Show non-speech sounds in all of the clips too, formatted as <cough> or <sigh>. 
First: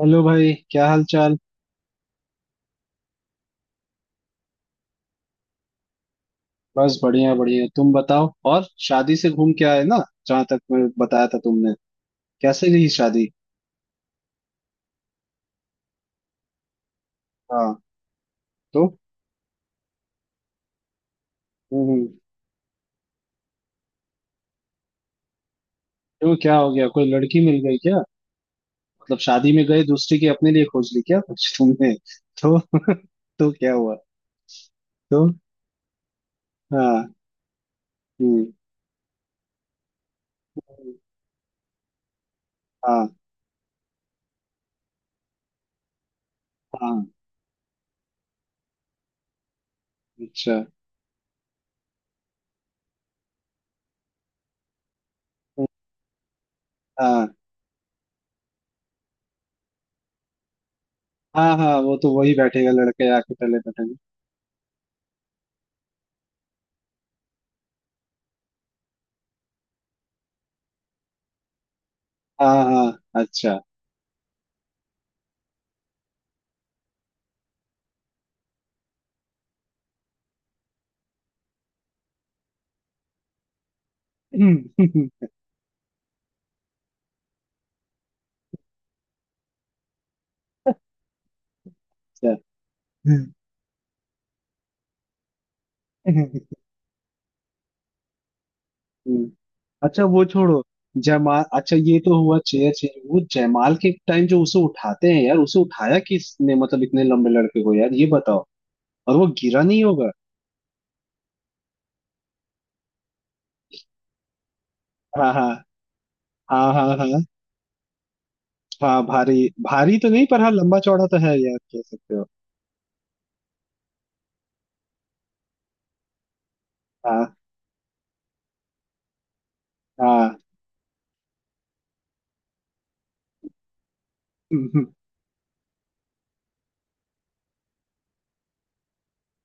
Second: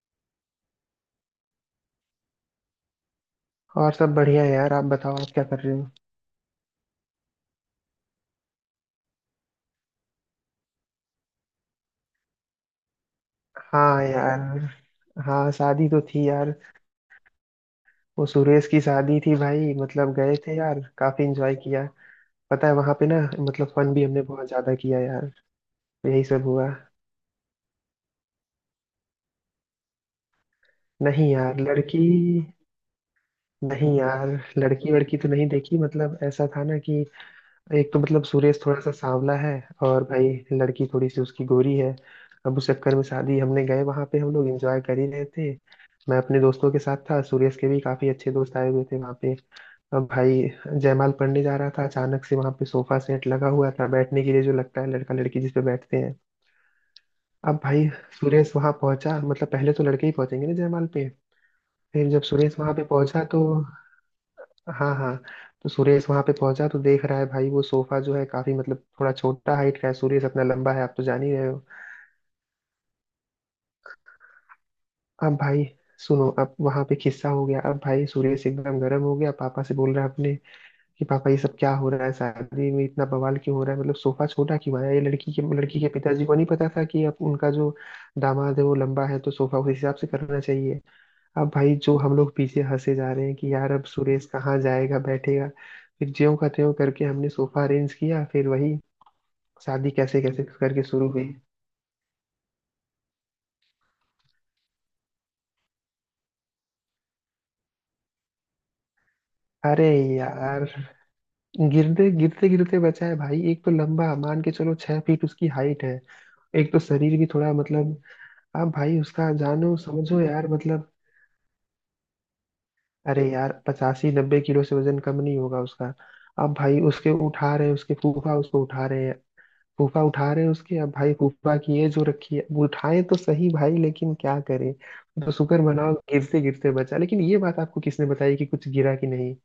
Hello भाई, क्या हाल चाल। और सब बढ़िया है यार। आप बताओ, आप क्या कर रहे हो? बस बढ़िया बढ़िया, तुम बताओ। और शादी से घूम के आए ना, जहां तक मैं बताया था तुमने। कैसे गई शादी? हाँ यार। हाँ, शादी तो थी यार। हाँ। वो सुरेश की तो शादी थी भाई, मतलब गए थे यार, काफी एंजॉय किया। हम्म हम्म। पता है वहां पे ना, मतलब फन भी हमने बहुत ज्यादा किया यार। तो यही क्यों, सब क्या हुआ। हो गया? कोई लड़की मिल गई क्या? मतलब शादी में गए दूसरी की अपने लिए खोज ली क्या नहीं कुछ यार, तुमने। लड़की <laughs> तो तो क्या नहीं हुआ? यार। लड़की वड़की तो तो नहीं देखी, मतलब ऐसा था ना कि हाँ। एक तो मतलब हम्म। सुरेश थोड़ा सा सांवला है, और भाई लड़की थोड़ी सी उसकी गोरी है। अब उस चक्कर में हाँ शादी, हमने गए वहां पे, हम लोग एंजॉय कर ही रहे थे। मैं अपने दोस्तों के साथ हाँ, था, सुरेश के भी काफी अच्छे दोस्त आए हुए थे वहां पे। अब भाई अच्छा। जयमाल पढ़ने जा रहा था, अचानक से वहां पे सोफा सेट लगा हुआ था बैठने के लिए, जो लगता है लड़का लड़की जिस पे हम्म, बैठते हैं। हाँ अब भाई सुरेश वहां पहुंचा, मतलब पहले तो लड़के ही पहुंचेंगे ना जयमाल पे। हाँ हाँ, वो फिर तो जब वही सुरेश बैठेगा, वहां पे लड़के पहुंचा आके तो पहले बैठेंगे। हाँ हाँ, तो सुरेश वहां पे पहुंचा तो देख रहा है भाई वो सोफा जो है काफी मतलब थोड़ा छोटा हाइट का है। सुरेश अपना लंबा है, आप तो जान ही रहे हो। हाँ हाँ, अच्छा। अब भाई सुनो, अब वहां पे खिस्सा हो गया। अब भाई सुरेश एकदम गर्म हो गया, पापा से बोल रहा है अपने कि पापा ये सब क्या हो रहा है, शादी में इतना बवाल क्यों हो रहा है, मतलब सोफा छोटा क्यों आया, ये <laughs> लड़की के पिताजी को नहीं पता था कि अब उनका जो दामाद है वो लंबा है, तो सोफा उस हिसाब से करना चाहिए। अब भाई जो हम लोग पीछे हंसे जा रहे हैं कि यार अब सुरेश कहाँ जाएगा बैठेगा। फिर ज्यों का अच्छा। त्यों करके हमने सोफा अरेंज किया, फिर वही हम्म। शादी अच्छा कैसे वो कैसे छोड़ो। करके शुरू हुई। जयमाल, अच्छा ये तो हुआ चेयर चेंज। वो जयमाल के टाइम जो उसे उठाते हैं यार, उसे उठाया किसने? मतलब इतने लंबे लड़के को, यार ये बताओ। और वो गिरा नहीं अरे होगा? यार, गिरते गिरते गिरते बचा है भाई। एक तो लंबा, मान के चलो 6 फीट हाँ। उसकी हाँ हाइट है। हाँ एक तो हाँ। शरीर हाँ भी थोड़ा मतलब, अब भाई हाँ उसका भारी जानो भारी तो समझो नहीं, पर यार हाँ लंबा मतलब, चौड़ा तो है यार, कह सकते हो। अरे यार 85-90 किलो से वजन कम नहीं होगा उसका। अब भाई उसके हाँ उठा रहे हैं, उसके फूफा उसको उठा रहे हैं। फूफा उठा हाँ। रहे हैं उसके, अब भाई फूफा की ये जो रखी है, अब उठाए तो सही भाई, लेकिन क्या करे। <laughs> तो शुक्र मनाओ गिरते गिरते बचा, लेकिन ये बात आपको किसने बताई कि कुछ गिरा कि नहीं?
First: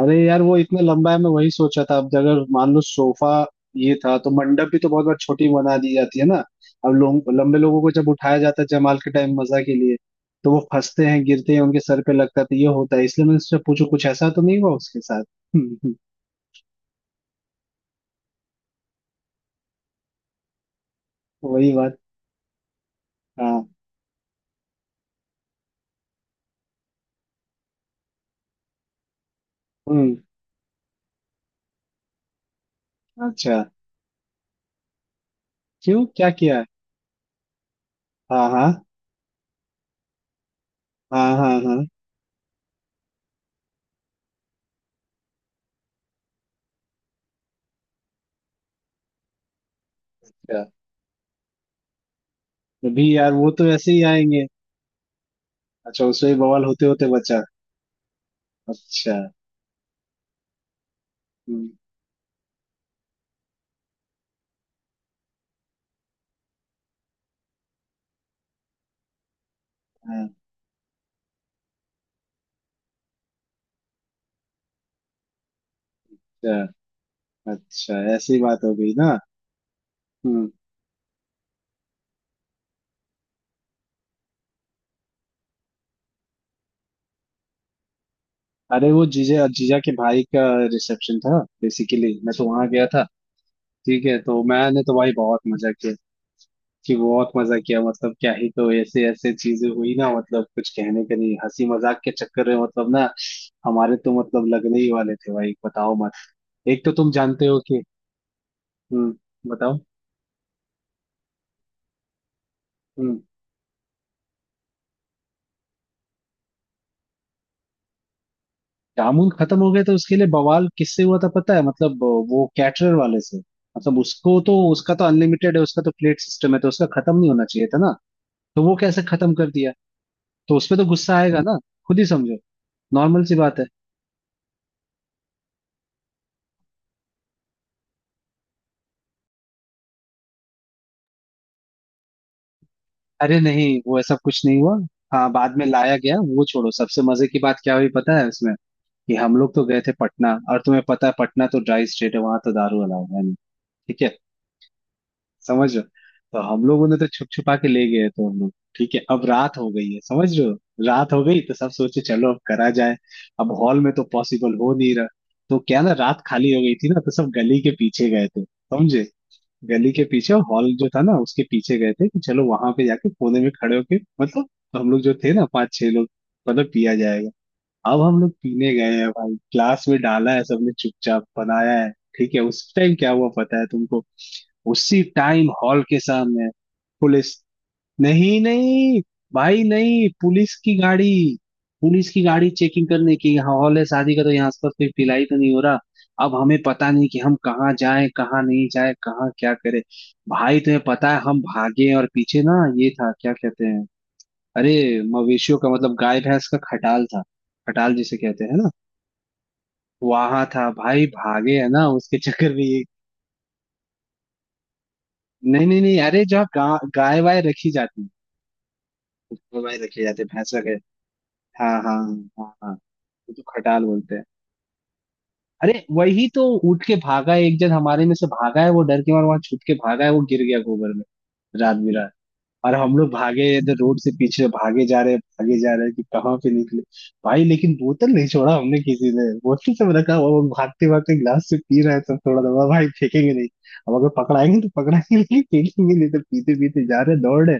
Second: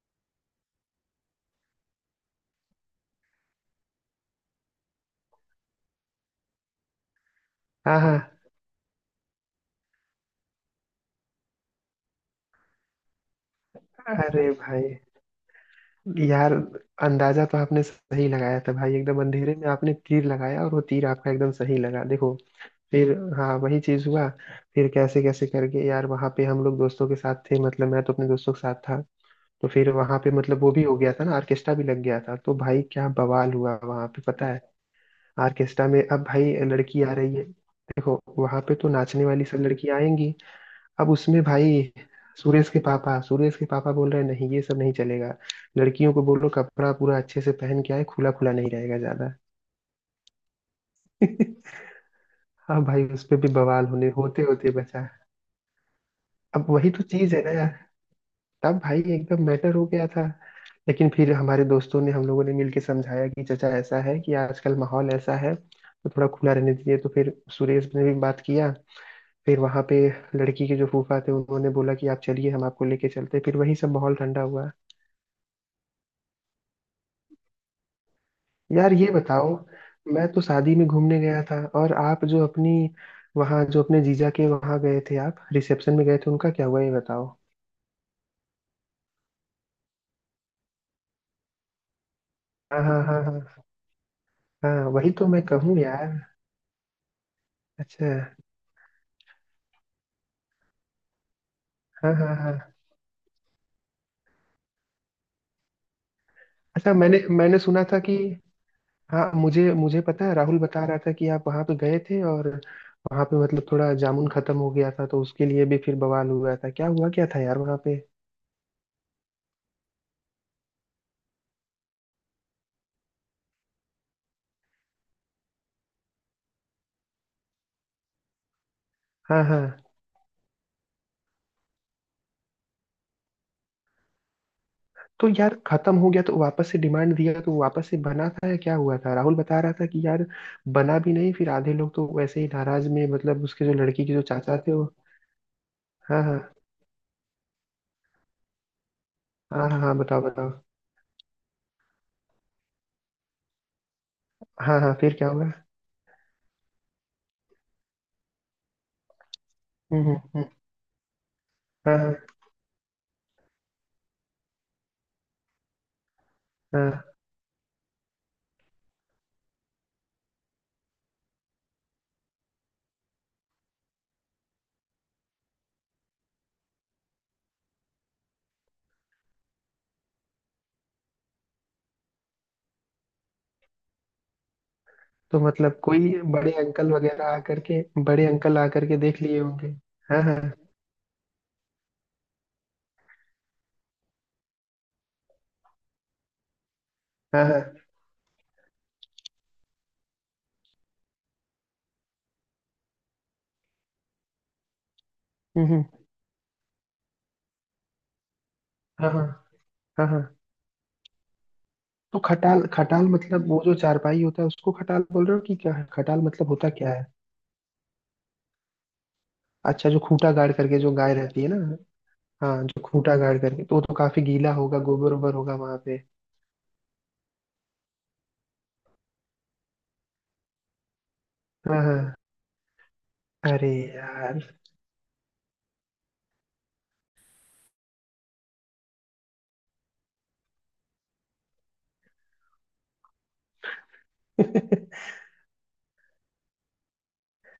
अरे यार वो इतना लंबा है, मैं वही सोचा था। अब अगर मान लो सोफा ये था, तो मंडप भी तो बहुत बार छोटी बना दी जाती है ना। अब लोग, लंबे लोगों को हाँ जब उठाया हाँ जाता है जमाल के टाइम मजा के लिए, तो वो फंसते हैं, गिरते हैं, उनके सर पे लगता है। तो ये होता है, इसलिए मैंने उससे पूछू कुछ हाँ, ऐसा तो अरे नहीं हुआ भाई, उसके साथ। <laughs> हम्म, यार, अंदाजा तो आपने सही लगाया था भाई, एकदम अंधेरे में आपने तीर लगाया और वो तीर आपका एकदम वही सही बात। लगा देखो। फिर हाँ, हाँ। वही चीज हुआ। फिर कैसे कैसे करके यार वहां पे हम लोग दोस्तों के साथ थे, मतलब मैं तो अपने दोस्तों के साथ था। तो फिर हम्म। वहां पे मतलब वो भी हो गया था ना, ऑर्केस्ट्रा भी लग गया था, तो भाई क्या बवाल अच्छा। हुआ वहां पे, पता है? ऑर्केस्ट्रा में क्यों, अब क्या भाई किया है? लड़की आ रही है, देखो हाँ वहां हाँ पे तो नाचने वाली सब लड़कियां आएंगी। अब हाँ। उसमें हाँ हाँ, भाई सुरेश के पापा, सुरेश के पापा बोल रहे हैं, नहीं ये सब नहीं चलेगा, लड़कियों को बोलो कपड़ा पूरा अच्छे से पहन के आए, खुला खुला नहीं रहेगा ज्यादा। अच्छा। <laughs> हाँ भाई, अभी उस यार पे भी वो तो बवाल ऐसे ही होने होते आएंगे। होते बचा। अच्छा, उसमें बवाल अब होते वही तो होते चीज है बचा। ना यार, तब भाई अच्छा। एकदम मैटर हो गया था। लेकिन फिर हमारे हम्म, दोस्तों ने, हम लोगों ने मिलके समझाया कि चाचा ऐसा है कि आजकल माहौल ऐसा है तो थोड़ा खुला रहने दीजिए, तो फिर सुरेश ने भी बात किया। फिर वहां पे हाँ, लड़की के जो फूफा थे उन्होंने बोला कि आप चलिए, हम आपको लेके चलते हैं। फिर वही सब माहौल ठंडा हुआ। अच्छा। अच्छा ऐसी बात हो गई यार ये ना। बताओ, मैं तो हम्म। शादी में घूमने गया था, और आप जो अपनी वहाँ जो अपने जीजा के वहाँ गए थे, आप रिसेप्शन में गए थे, उनका क्या हुआ ये बताओ। अरे वो जीजा, जीजा के भाई का रिसेप्शन था बेसिकली। मैं तो वहां हाँ गया हाँ था। हाँ हाँ। ठीक है, तो मैंने हाँ तो वही भाई तो बहुत मैं मजा कहूँ किया। यार। कि बहुत मजा किया अच्छा। मतलब क्या ही, तो ऐसे ऐसे चीजें हुई ना मतलब, कुछ कहने का नहीं, हंसी मजाक के हाँ हाँ चक्कर हाँ। में मतलब ना, हमारे तो मतलब लगने ही वाले थे भाई, बताओ मत। एक तो अच्छा, तुम मैंने जानते मैंने हो कि, सुना था कि हाँ, हम्म, मुझे बताओ। मुझे पता है, राहुल बता रहा था कि आप वहाँ पे गए थे और हम्म। वहाँ पे मतलब थोड़ा जामुन खत्म हो गया था तो उसके लिए भी फिर बवाल हुआ था, क्या हुआ क्या था यार वहाँ पे? जामुन खत्म हो गया तो उसके लिए बवाल किससे हुआ था पता है? मतलब वो कैटरर वाले से। मतलब उसको तो, उसका तो अनलिमिटेड है, उसका तो प्लेट सिस्टम है, तो उसका खत्म नहीं होना चाहिए था ना। तो वो कैसे खत्म हाँ कर दिया? हाँ। तो उसपे तो गुस्सा आएगा ना, खुद ही समझो। नॉर्मल सी बात है। तो यार खत्म हो गया तो वापस से डिमांड दिया तो वापस से बना था या क्या हुआ था? राहुल बता रहा था कि यार बना भी नहीं, फिर आधे लोग तो वैसे ही नाराज में, अरे मतलब उसके नहीं, जो वो लड़की के ऐसा जो कुछ चाचा नहीं थे हुआ। वो। हाँ, बाद में लाया गया। हाँ वो हाँ छोड़ो, सबसे मजे की बात क्या हुई पता है उसमें? कि हम लोग तो हाँ हाँ गए थे हाँ, बताओ पटना, बताओ। और तुम्हें पता है पटना तो ड्राई स्टेट है, वहां तो दारू अलाउ है नहीं। ठीक है। हाँ हाँ, फिर क्या हुआ? समझ रहे हो, तो हम लोग उन्हें तो छुप छुपा के ले गए। तो हम लोग ठीक है अब रात हो गई है, हम्म हम्म समझ हम्म, रहे हो। रात हो गई तो सब हाँ सोचे हाँ चलो अब करा जाए। अब हॉल में तो पॉसिबल हो नहीं रहा। तो क्या ना, रात खाली हो गई थी ना, तो हाँ। सब गली के पीछे गए थे, समझे। गली के पीछे और हॉल जो था ना उसके पीछे गए थे, कि चलो वहां पे जाके कोने में खड़े होके मतलब, हम लोग जो थे ना 5-6 लोग, मतलब पिया जाएगा। अब हम लोग पीने गए हैं भाई, ग्लास में डाला है, सबने चुपचाप बनाया है। ठीक है, उस टाइम क्या हुआ पता है तुमको, उसी तो टाइम मतलब हॉल के कोई सामने बड़े अंकल वगैरह पुलिस। आकर के, बड़े नहीं अंकल आकर के नहीं, देख लिए भाई होंगे। नहीं, हाँ हाँ पुलिस की गाड़ी। पुलिस की गाड़ी, चेकिंग करने की, यहाँ हॉल है शादी का तो यहाँ आसपास कोई पिलाई तो नहीं हो रहा। अब हमें पता नहीं कि हम हाँ कहाँ हाँ। जाएं कहाँ नहीं जाएं, कहाँ क्या करें। भाई तुम्हें पता है हम भागे, और पीछे ना ये था क्या कहते हैं, अरे मवेशियों हम्म का मतलब हम्म, गाय भैंस का खटाल था। खटाल जिसे कहते हैं ना, हाँ हाँ हाँ हाँ। वहां था भाई। भागे है ना उसके तो चक्कर खटाल, में ये, खटाल मतलब वो जो चारपाई होता है उसको खटाल बोल रहे हो कि नहीं क्या नहीं है? नहीं, खटाल अरे जहाँ मतलब होता क्या है? गाय वाय रखी जाती है, वो भाई, अच्छा, जो रखे जाते हैं खूटा गाड़ भैंस रखे। करके जो गाय रहती है ना, हाँ हाँ। हाँ हाँ हाँ, जो खूटा वो गाड़ तो करके, तो वो खटाल तो बोलते काफी हैं, गीला होगा, गोबर ओबर होगा अरे वहां पे। वही तो। उठ के भागा है, एक जन हमारे में से भागा है, वो डर के मारे वहां छुप के भागा है, वो गिर गया गोबर में। रात हाँ हाँ। बिरात। और हम लोग भागे अरे इधर, रोड से यार। पीछे <laughs> भागे जा रहे, भागे जा रहे कि कहाँ पे निकले। भाई लेकिन बोतल नहीं छोड़ा हमने, किसी ने बोतल, सब रखा हुआ, वो भागते भागते गिलास से पी रहे सब थोड़ा थोड़ा, भाई फेंकेंगे नहीं। अब अगर पकड़ाएंगे तो पकड़ाएंगे, लेकिन फेंकेंगे नहीं। तो पीते पीते जा रहे, दौड़ रहे,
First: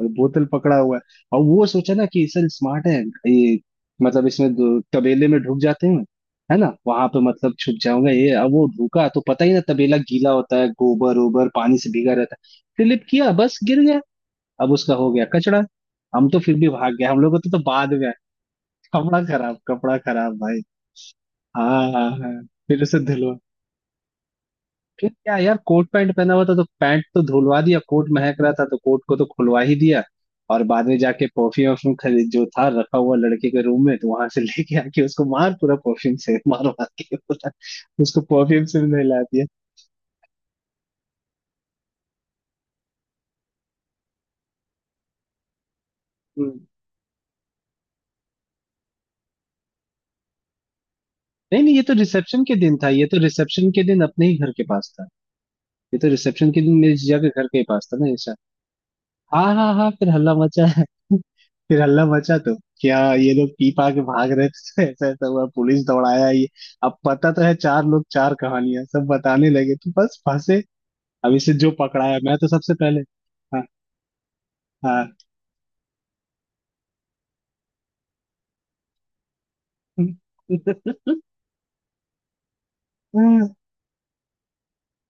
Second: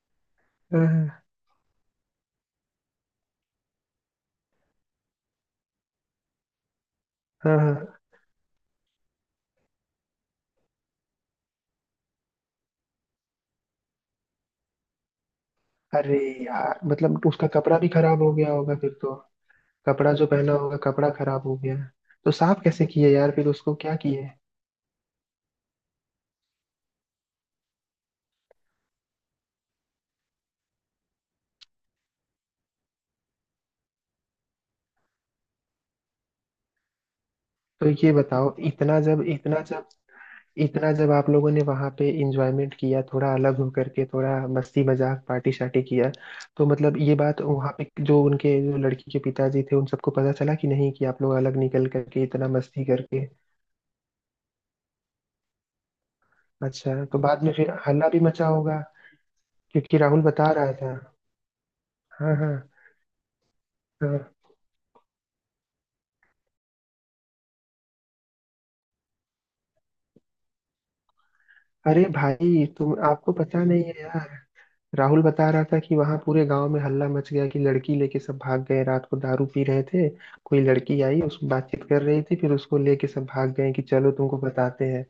और बोतल पकड़ा हुआ है। हाँ और वो सोचा ना कि सर स्मार्ट है, ये, मतलब इसमें तबेले में ढुक जाते हैं, है ना, वहां पे मतलब हाँ छुप हाँ, जाऊंगा ये। अब वो ढुका तो पता ही ना, तबेला गीला होता है, गोबर ओबर पानी से भीगा रहता है। स्लिप किया, बस गिर गया। अब उसका हो गया कचड़ा। अरे हम तो फिर भी यार भाग गए, हम मतलब लोगों उसका तो कपड़ा भी बाद में आया। खराब हो गया होगा फिर तो। कपड़ा खराब, कपड़ा कपड़ा जो खराब पहना भाई। होगा कपड़ा खराब हो गया। हाँ हाँ तो हाँ। साफ फिर कैसे उसे किए यार धुलवा, फिर उसको, क्या किए? फिर क्या यार, कोट पैंट पहना हुआ था तो पैंट तो धुलवा दिया, कोट महक रहा था तो कोट को तो खुलवा ही दिया। और बाद में जाके परफ्यूम वर्फ्यूम खरीद, जो था रखा हुआ लड़के के रूम में, तो वहां से <laughs> लेके आके उसको मार पूरा, परफ्यूम से मार मार के पूरा तो ये उसको बताओ, परफ्यूम से भी इतना जब नहला दिया। इतना जब इतना जब आप लोगों ने वहां पे इंजॉयमेंट किया, थोड़ा अलग हो करके, थोड़ा मस्ती मजाक पार्टी शार्टी किया, हम्म। तो मतलब ये बात वहां पे जो उनके जो लड़की के पिताजी थे उन सबको पता चला कि नहीं, कि आप लोग अलग नहीं नहीं, ये निकल तो करके रिसेप्शन इतना के दिन मस्ती था। ये तो करके। रिसेप्शन के दिन अपने ही घर के पास था। ये तो रिसेप्शन के दिन अच्छा, मेरी जीजा तो के बाद घर में के ही फिर पास था हल्ला ना ये। भी मचा होगा, हाँ हाँ हाँ, क्योंकि फिर राहुल हल्ला बता मचा रहा है। था। <laughs> फिर हल्ला हाँ मचा तो, हाँ क्या ये लोग पी पा के हाँ। भाग रहे थे, <laughs> ऐसा ऐसा हुआ, पुलिस दौड़ाया ये। अब पता तो है, चार लोग चार कहानियां सब बताने लगे तो बस फंसे। अब इसे जो अरे पकड़ाया मैं तो भाई सबसे तुम, पहले। आपको हाँ पता नहीं है यार, हाँ। राहुल बता रहा था कि वहां पूरे गांव में हल्ला मच गया कि लड़की लेके सब भाग गए, रात को दारू पी रहे थे, कोई लड़की <laughs> आई उसको बातचीत कर रही थी, फिर उसको लेके सब हाँ भाग गए, कि चलो तुमको बताते हैं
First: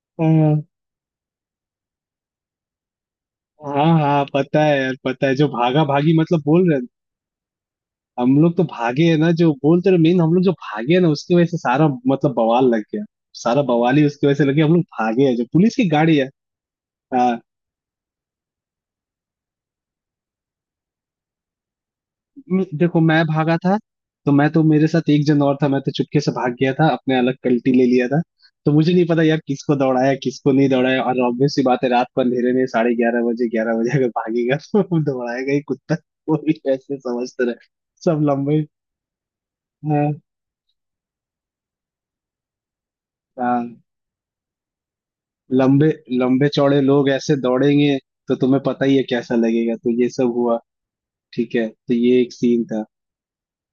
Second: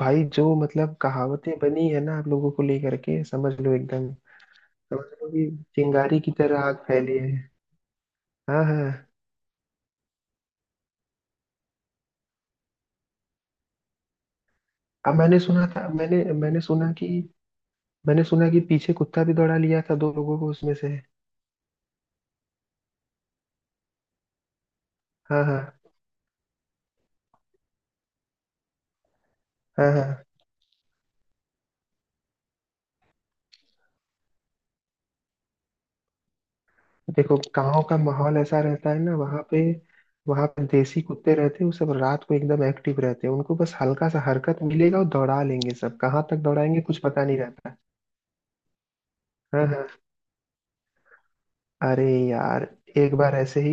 भाई जो मतलब कहावतें बनी है ना आप लोगों को लेकर के, समझ लो हाँ एकदम, हाँ, पता है यार, समझ पता लो है कि जो भागा भागी चिंगारी की मतलब तरह बोल आग रहे हैं। फैली है। हम लोग हाँ तो भागे हाँ। है ना, जो बोलते रहे मेन, हम लोग जो भागे है ना उसकी वजह से सारा मतलब बवाल लग गया। सारा बवाल ही उसकी वजह से लग गया, हम लोग अब भागे है मैंने जो सुना पुलिस था की मैंने गाड़ी है। मैंने सुना कि हाँ, मैंने सुना कि पीछे कुत्ता भी दौड़ा लिया था दो लोगों को उसमें से। देखो मैं भागा था, तो मैं तो, मेरे साथ एक जन हाँ और था, हाँ मैं तो चुपके से भाग गया था अपने, अलग कल्टी ले लिया था। तो मुझे नहीं पता यार किसको हाँ दौड़ाया हाँ। किसको नहीं दौड़ाया। और ऑब्वियस सी बात है, रात को अंधेरे में 11:30 बजे, 11 बजे अगर भागेगा तो <laughs> दौड़ाएगा ही कुत्ता। वो भी ऐसे देखो समझते रहे, गांव का सब माहौल ऐसा लंबे। रहता है ना वहां पे। हाँ वहां पे देसी कुत्ते रहते हैं वो सब रात को एकदम एक्टिव रहते हैं, उनको हाँ, बस हल्का सा हरकत मिलेगा और दौड़ा लेंगे, लंबे, सब कहाँ तक लंबे चौड़े दौड़ाएंगे कुछ लोग पता ऐसे नहीं रहता दौड़ेंगे, तो तुम्हें पता ही है कैसा लगेगा। है। तो ये सब हुआ, ठीक है, तो अरे ये एक सीन यार, था। एक बार ऐसे ही,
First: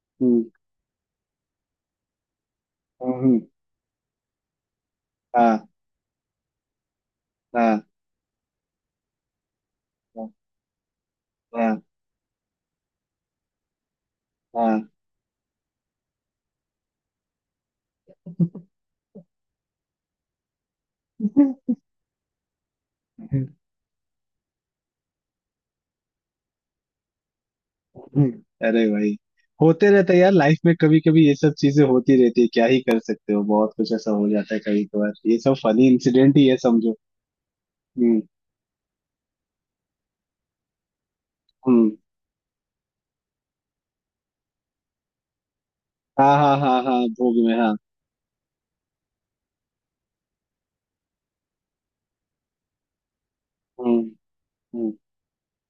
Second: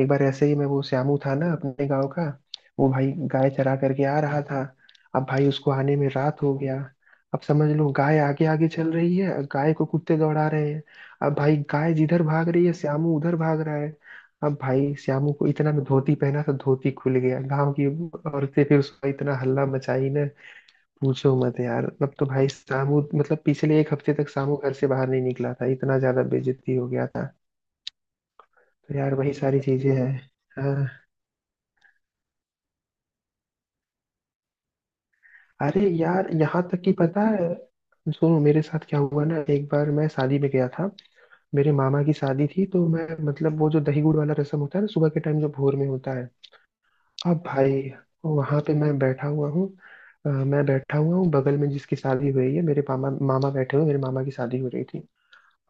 एक बार हम्म ऐसे ही मैं, वो श्यामू था ना अपने गांव का। वो भाई हम्म, हम्म, गाय चरा करके आ रहा था, अब भाई हाँ उसको आने में रात हो गया। अब समझ हाँ लो गाय आगे आगे चल रही है और गाय को कुत्ते हाँ दौड़ा रहे हैं। अब भाई गाय जिधर भाग रही है श्यामू उधर भाग रहा है। अब हाँ भाई श्यामू को इतना में धोती पहना, तो धोती खुल गया, गांव की औरतें फिर उसका इतना हल्ला मचाई ना, पूछो मत यार। अब तो भाई श्यामू मतलब हाँ। <laughs> पिछले एक हफ्ते तक श्यामू घर से बाहर नहीं निकला था, इतना ज्यादा बेइज्जती हो गया था। <laughs> हम्म। अरे तो भाई, यार वही सारी होते चीजें हैं। रहता है यार लाइफ में। कभी हाँ, कभी ये सब चीजें होती रहती है, क्या ही कर सकते हो, बहुत कुछ ऐसा हो जाता है कभी कभार, ये सब फनी अरे यार, इंसिडेंट ही है यहाँ तक कि समझो। पता है, हम्म सुनो मेरे साथ क्या हुआ ना। एक बार मैं शादी में गया था, मेरे हम्म। मामा की शादी थी, तो मैं मतलब वो जो दही गुड़ वाला रसम होता है ना सुबह के टाइम, जो भोर में होता है। हाँ हाँ हाँ हाँ, अब भोग में हाँ। भाई वहां पे मैं बैठा हुआ हूँ, मैं बैठा हुआ हूँ बगल में, जिसकी शादी हुई है मेरे मामा, मामा बैठे हुए, हम्म मेरे मामा की शादी हो रही हम्म। थी।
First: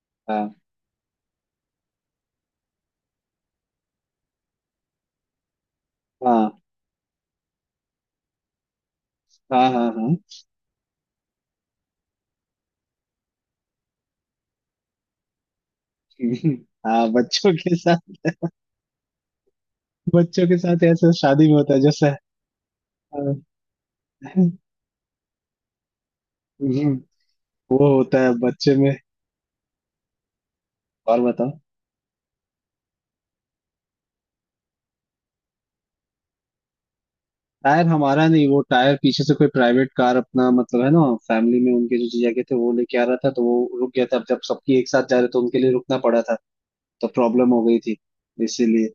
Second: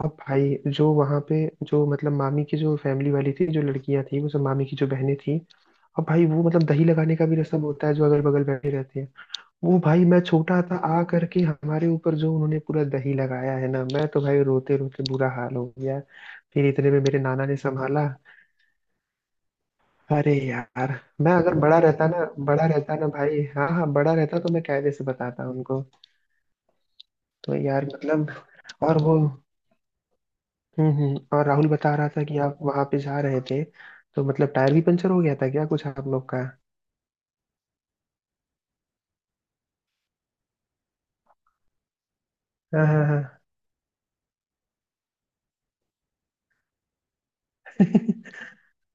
अब हाँ भाई जो वहाँ पे जो मतलब मामी की जो फैमिली वाली थी, जो लड़कियां थी वो सब मामी की जो बहनें थी। अब भाई वो हाँ मतलब दही लगाने का भी रसम होता है, जो अगल बगल बैठे रहते हैं। हाँ वो हाँ भाई हाँ। मैं <laughs> छोटा था आ करके, हमारे ऊपर जो उन्होंने पूरा दही लगाया है ना, मैं तो भाई रोते रोते बुरा हाल हो गया। हम्म, फिर इतने में हाँ मेरे नाना बच्चों ने के संभाला। साथ, अरे बच्चों के साथ यार, ऐसा मैं शादी में अगर होता बड़ा है रहता जैसा। ना, बड़ा रहता ना हाँ, भाई, हाँ हाँ, बड़ा रहता <laughs> तो मैं कायदे से बताता उनको। हम्म, तो यार वो होता है मतलब बच्चे में। और वो, हम्म, और और बताओ। राहुल बता रहा था कि आप वहां पे जा रहे थे, तो मतलब टायर भी पंचर हो गया था क्या कुछ आप लोग का? टायर हमारा नहीं, वो टायर पीछे से कोई प्राइवेट कार अपना, मतलब है ना फैमिली में उनके जो जीजा के थे, वो हाँ लेके आ रहा था, हाँ तो वो रुक गया था। अब जब सबकी एक साथ जा रहे तो उनके लिए रुकना पड़ा था, तो प्रॉब्लम हो गई थी हाँ। इसीलिए,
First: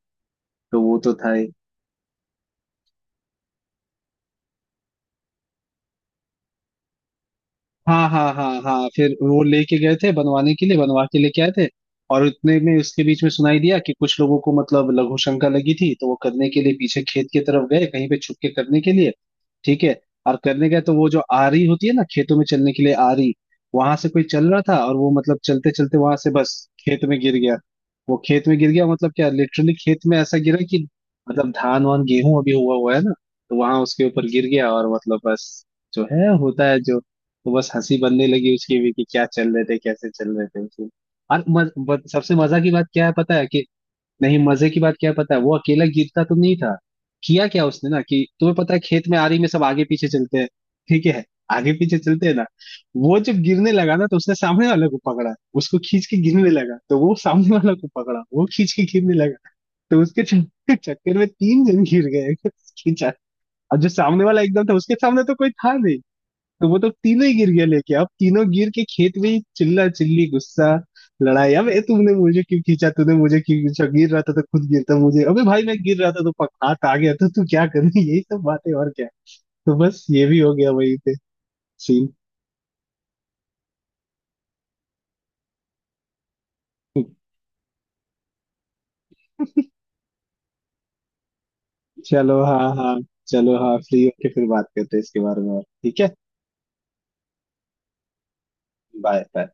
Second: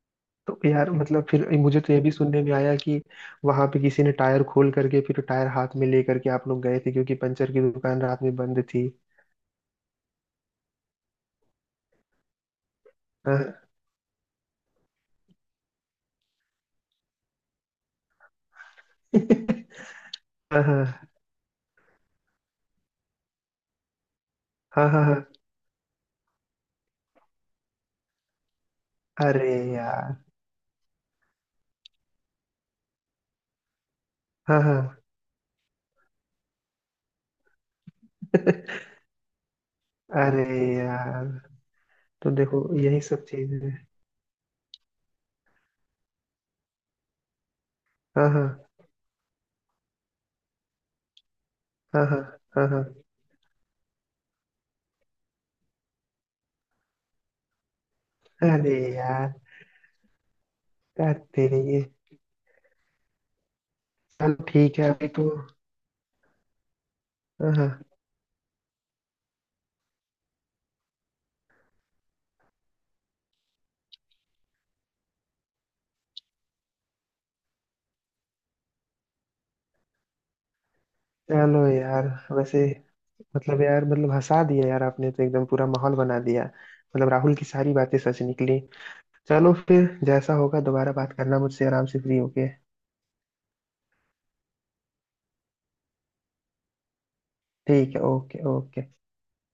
तो तो यार वो तो मतलब था। फिर मुझे तो ये भी सुनने में आया कि वहां पे किसी ने टायर खोल करके, फिर टायर हाथ में लेकर के आप लोग गए थे क्योंकि पंचर की दुकान हाँ रात हाँ में हाँ बंद थी। हाँ, फिर वो लेके गए थे बनवाने के लिए, बनवा के लेके आए थे। और उतने में उसके बीच में सुनाई हाँ दिया कि कुछ लोगों को मतलब लघु शंका लगी थी, तो वो करने के लिए पीछे खेत की तरफ गए, कहीं पे छुप के करने के लिए। ठीक है, <laughs> और हाँ करने गए तो वो हाँ जो आरी होती है ना खेतों में चलने के लिए, आरी, वहां से कोई चल रहा था, हाँ और हाँ वो हाँ। मतलब चलते चलते वहां से बस खेत में गिर गया। वो खेत में गिर गया मतलब क्या, अरे लिटरली खेत यार। में ऐसा गिरा कि, मतलब धान वान गेहूं अभी हुआ हुआ है ना, तो वहां उसके ऊपर गिर हाँ गया हाँ। और मतलब बस जो है होता है जो। तो बस हंसी बनने लगी <laughs> उसकी भी कि क्या चल रहे थे कैसे चल अरे रहे थे उसमें। यार, और तो सबसे मजा देखो की बात यही क्या है सब पता है चीज कि, है। नहीं मजे की बात क्या है पता है, वो अकेला गिरता तो नहीं था। किया क्या उसने ना कि, हाँ तुम्हें हाँ पता है खेत में आरी में सब आगे पीछे चलते हैं, ठीक है, आगे पीछे हाँ हाँ चलते हैं ना, हाँ हाँ। वो जब गिरने लगा ना तो उसने सामने वाले को पकड़ा, उसको खींच के गिरने लगा। तो वो सामने वाला को पकड़ा, वो खींच अरे के गिरने यार लगा, तो उसके क्या चक्कर में तेरे तीन ये, जन गिर गए। <laughs> खींचा, और जो सामने वाला चलो एकदम था ठीक है उसके अभी सामने तो। तो कोई था नहीं, तो वो तो तीनों ही गिर हाँ गया हाँ। लेके। अब तीनों गिर के खेत में ही चिल्ला चिल्ली, गुस्सा, लड़ाई। अब ए तुमने मुझे क्यों खींचा, तूने मुझे क्यों खींचा, गिर रहा था तो खुद गिरता मुझे, अबे भाई मैं गिर रहा था तो पक हाथ आ गया तो तू क्या कर रही है? <laughs> यही सब बातें, और क्या। तो बस ये भी हो गया वही पे चलो यार, सीन। वैसे, मतलब यार मतलब हंसा दिया यार आपने, तो एकदम पूरा माहौल बना दिया। मतलब राहुल की सारी बातें सच निकली। चलो फिर जैसा होगा दोबारा बात करना मुझसे आराम से, फ्री चलो होके। हाँ हाँ, चलो हाँ फ्री होके फिर बात करते हैं इसके बारे में, और, ठीक है। ठीक है, ओके ओके। Bye bye.